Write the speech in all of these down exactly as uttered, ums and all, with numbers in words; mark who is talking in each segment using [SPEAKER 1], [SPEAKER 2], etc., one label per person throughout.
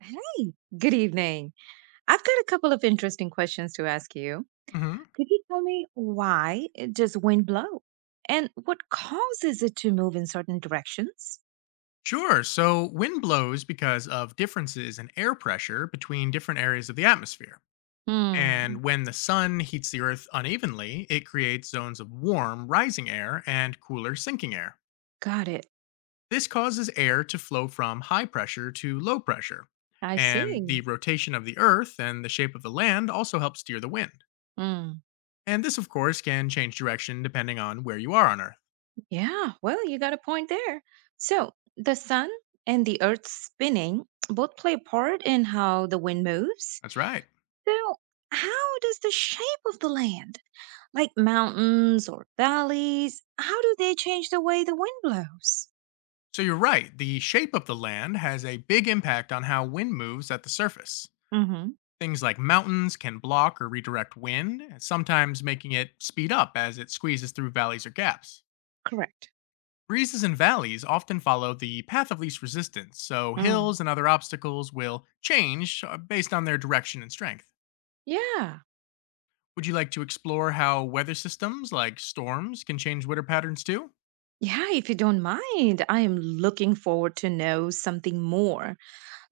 [SPEAKER 1] Hey, good evening. I've got a couple of interesting questions to ask you.
[SPEAKER 2] Hmm.
[SPEAKER 1] Could you tell me why it does wind blow and what causes it to move in certain directions?
[SPEAKER 2] Sure. So wind blows because of differences in air pressure between different areas of the atmosphere.
[SPEAKER 1] Hmm,
[SPEAKER 2] And when the sun heats the earth unevenly, it creates zones of warm, rising air and cooler, sinking air.
[SPEAKER 1] got it.
[SPEAKER 2] This causes air to flow from high pressure to low pressure.
[SPEAKER 1] I
[SPEAKER 2] And the
[SPEAKER 1] see.
[SPEAKER 2] rotation of the earth and the shape of the land also helps steer the wind.
[SPEAKER 1] Hmm,
[SPEAKER 2] And this, of course, can change direction depending on where you are on earth.
[SPEAKER 1] yeah, well, you got a point there. So, the sun and the earth spinning both play a part in how the wind moves.
[SPEAKER 2] That's right.
[SPEAKER 1] So, how does the shape of the land like mountains or valleys, how do they change the way the wind blows?
[SPEAKER 2] So you're right, the shape of the land has a big impact on how wind moves at the surface.
[SPEAKER 1] Mm-hmm.
[SPEAKER 2] Things like mountains can block or redirect wind, sometimes making it speed up as it squeezes through valleys or gaps.
[SPEAKER 1] Correct.
[SPEAKER 2] Breezes and valleys often follow the path of least resistance, so
[SPEAKER 1] Mm.
[SPEAKER 2] hills and other obstacles will change uh, based on their direction and strength.
[SPEAKER 1] Yeah.
[SPEAKER 2] Would you like to explore how weather systems like storms can change weather patterns too?
[SPEAKER 1] Yeah, if you don't mind, I am looking forward to know something more,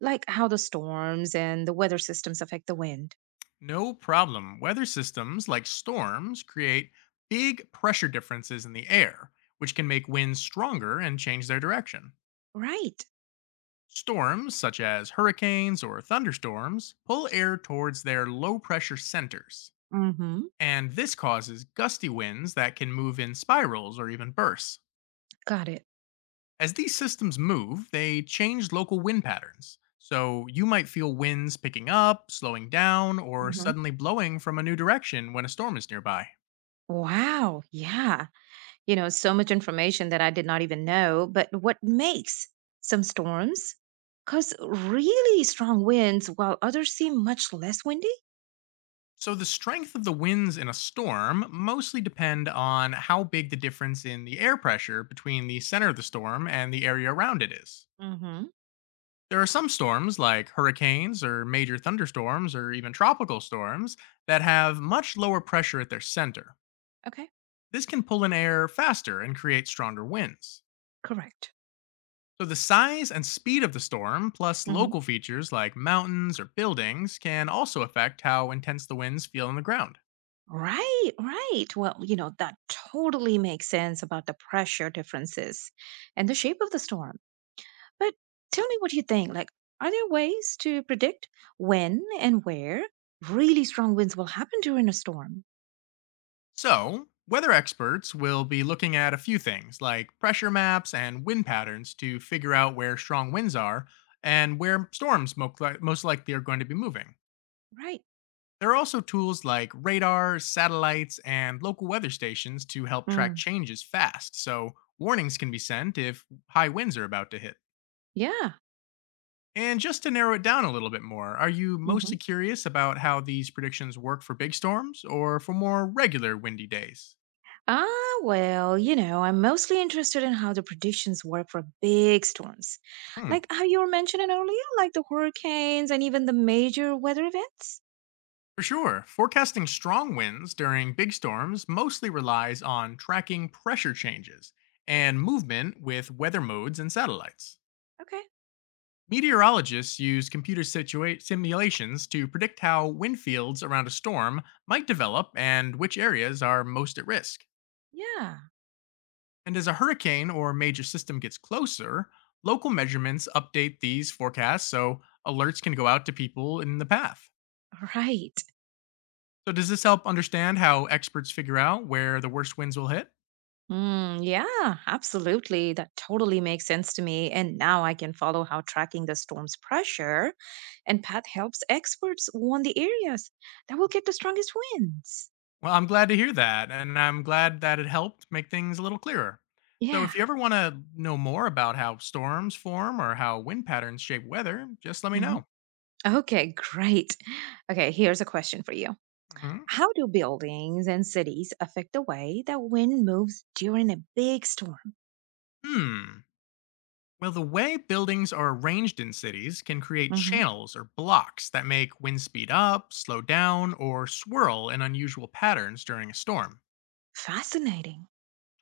[SPEAKER 1] like how the storms and the weather systems affect the wind.
[SPEAKER 2] No problem. Weather systems like storms create big pressure differences in the air, which can make winds stronger and change their direction.
[SPEAKER 1] Right.
[SPEAKER 2] Storms, such as hurricanes or thunderstorms, pull air towards their low pressure centers,
[SPEAKER 1] Mm-hmm.
[SPEAKER 2] and this causes gusty winds that can move in spirals or even bursts.
[SPEAKER 1] Got it.
[SPEAKER 2] As these systems move, they change local wind patterns, so you might feel winds picking up, slowing down, or
[SPEAKER 1] Mm-hmm.
[SPEAKER 2] suddenly blowing from a new direction when a storm is nearby.
[SPEAKER 1] Wow. Yeah. You know, so much information that I did not even know. But what makes some storms cause really strong winds while others seem much less windy?
[SPEAKER 2] So the strength of the winds in a storm mostly depend on how big the difference in the air pressure between the center of the storm and the area around it is.
[SPEAKER 1] Hmm.
[SPEAKER 2] There are some storms, like hurricanes or major thunderstorms or even tropical storms, that have much lower pressure at their center.
[SPEAKER 1] Okay.
[SPEAKER 2] This can pull in air faster and create stronger winds.
[SPEAKER 1] Correct.
[SPEAKER 2] So the size and speed of the storm, plus
[SPEAKER 1] Hmm.
[SPEAKER 2] local features like mountains or buildings, can also affect how intense the winds feel on the ground.
[SPEAKER 1] Right, right. Well, you know, that totally makes sense about the pressure differences and the shape of the storm. But tell me what you think. Like, are there ways to predict when and where really strong winds will happen during a storm?
[SPEAKER 2] So, weather experts will be looking at a few things like pressure maps and wind patterns to figure out where strong winds are and where storms mo- cli- most likely are going to be moving.
[SPEAKER 1] Right.
[SPEAKER 2] There are also tools like radar, satellites, and local weather stations to help track
[SPEAKER 1] Mm.
[SPEAKER 2] changes fast, so warnings can be sent if high winds are about to hit.
[SPEAKER 1] Yeah.
[SPEAKER 2] And just to narrow it down a little bit more, are you
[SPEAKER 1] Hmm.
[SPEAKER 2] mostly curious about how these predictions work for big storms or for more regular windy days?
[SPEAKER 1] Ah, well, you know, I'm mostly interested in how the predictions work for big storms,
[SPEAKER 2] Hmm.
[SPEAKER 1] like how you were mentioning earlier, like the hurricanes and even the major weather events.
[SPEAKER 2] For sure, forecasting strong winds during big storms mostly relies on tracking pressure changes and movement with weather modes and satellites.
[SPEAKER 1] Okay.
[SPEAKER 2] Meteorologists use computer situa- simulations to predict how wind fields around a storm might develop and which areas are most at risk.
[SPEAKER 1] Yeah.
[SPEAKER 2] And as a hurricane or major system gets closer, local measurements update these forecasts so alerts can go out to people in the path.
[SPEAKER 1] All right.
[SPEAKER 2] So, does this help understand how experts figure out where the worst winds will hit?
[SPEAKER 1] Mm, yeah, absolutely. That totally makes sense to me. And now I can follow how tracking the storm's pressure and path helps experts warn the areas that will get the strongest winds.
[SPEAKER 2] Well, I'm glad to hear that, and I'm glad that it helped make things a little clearer. So,
[SPEAKER 1] Yeah.
[SPEAKER 2] if you ever want to know more about how storms form or how wind patterns shape weather, just let me
[SPEAKER 1] Mhm.
[SPEAKER 2] know.
[SPEAKER 1] Okay, great. Okay, here's a question for you.
[SPEAKER 2] Hmm.
[SPEAKER 1] How do buildings and cities affect the way that wind moves during a big storm?
[SPEAKER 2] Hmm. Well, the way buildings are arranged in cities can create
[SPEAKER 1] Hmm.
[SPEAKER 2] channels or blocks that make wind speed up, slow down, or swirl in unusual patterns during a storm.
[SPEAKER 1] Fascinating.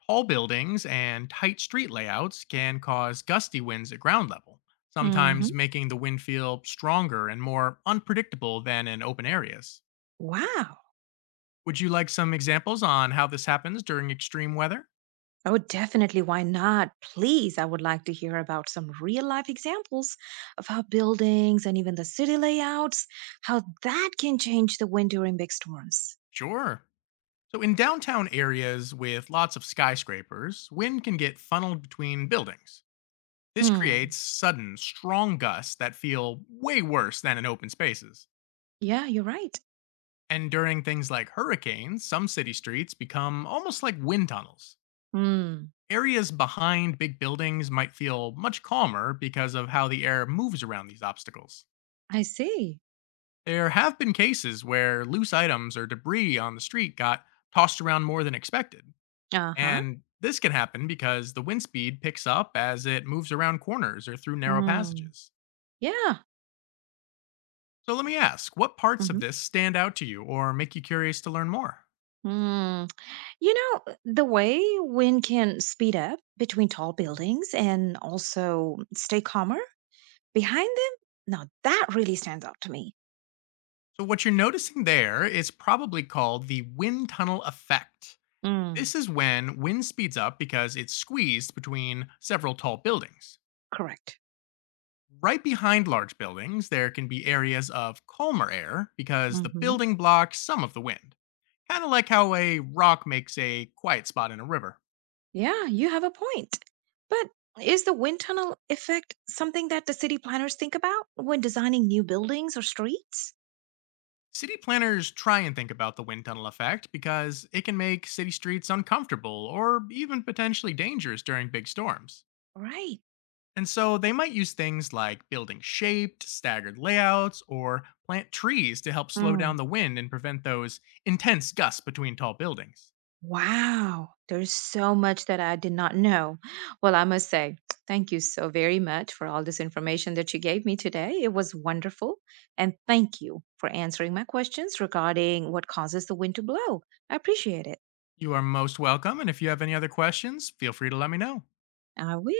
[SPEAKER 2] Tall buildings and tight street layouts can cause gusty winds at ground level, sometimes
[SPEAKER 1] Hmm.
[SPEAKER 2] making the wind feel stronger and more unpredictable than in open areas.
[SPEAKER 1] Wow.
[SPEAKER 2] Would you like some examples on how this happens during extreme weather?
[SPEAKER 1] Oh, definitely. Why not? Please, I would like to hear about some real life examples of how buildings and even the city layouts, how that can change the wind during big storms.
[SPEAKER 2] Sure. So, in downtown areas with lots of skyscrapers, wind can get funneled between buildings. This
[SPEAKER 1] Hmm.
[SPEAKER 2] creates sudden, strong gusts that feel way worse than in open spaces.
[SPEAKER 1] Yeah, you're right.
[SPEAKER 2] And during things like hurricanes, some city streets become almost like wind tunnels.
[SPEAKER 1] Hmm.
[SPEAKER 2] Areas behind big buildings might feel much calmer because of how the air moves around these obstacles.
[SPEAKER 1] I see.
[SPEAKER 2] There have been cases where loose items or debris on the street got tossed around more than expected.
[SPEAKER 1] Uh huh.
[SPEAKER 2] And this can happen because the wind speed picks up as it moves around corners or through narrow
[SPEAKER 1] Hmm.
[SPEAKER 2] passages.
[SPEAKER 1] Yeah.
[SPEAKER 2] So let me ask, what parts of
[SPEAKER 1] Hmm.
[SPEAKER 2] this stand out to you or make you curious to learn more?
[SPEAKER 1] Mm. You know, the way wind can speed up between tall
[SPEAKER 2] Mhm.
[SPEAKER 1] buildings and also stay calmer behind them, now that really stands out to me.
[SPEAKER 2] So, what you're noticing there is probably called the wind tunnel effect.
[SPEAKER 1] Mm.
[SPEAKER 2] This is when wind speeds up because it's squeezed between several tall buildings.
[SPEAKER 1] Correct.
[SPEAKER 2] Right behind large buildings, there can be areas of calmer air because the
[SPEAKER 1] Hmm.
[SPEAKER 2] building blocks some of the wind, kind of like how a rock makes a quiet spot in a river.
[SPEAKER 1] Yeah, you have a point. But is the wind tunnel effect something that the city planners think about when designing new buildings or streets?
[SPEAKER 2] City planners try and think about the wind tunnel effect because it can make city streets uncomfortable or even potentially dangerous during big storms.
[SPEAKER 1] Right.
[SPEAKER 2] And so they might use things like building shaped, staggered layouts, or plant trees to help slow down
[SPEAKER 1] Mm.
[SPEAKER 2] the wind and prevent those intense gusts between tall buildings.
[SPEAKER 1] Wow, there's so much that I did not know. Well, I must say, thank you so very much for all this information that you gave me today. It was wonderful. And thank you for answering my questions regarding what causes the wind to blow. I appreciate it.
[SPEAKER 2] You are most welcome, and if you have any other questions, feel free to let me know.
[SPEAKER 1] I will.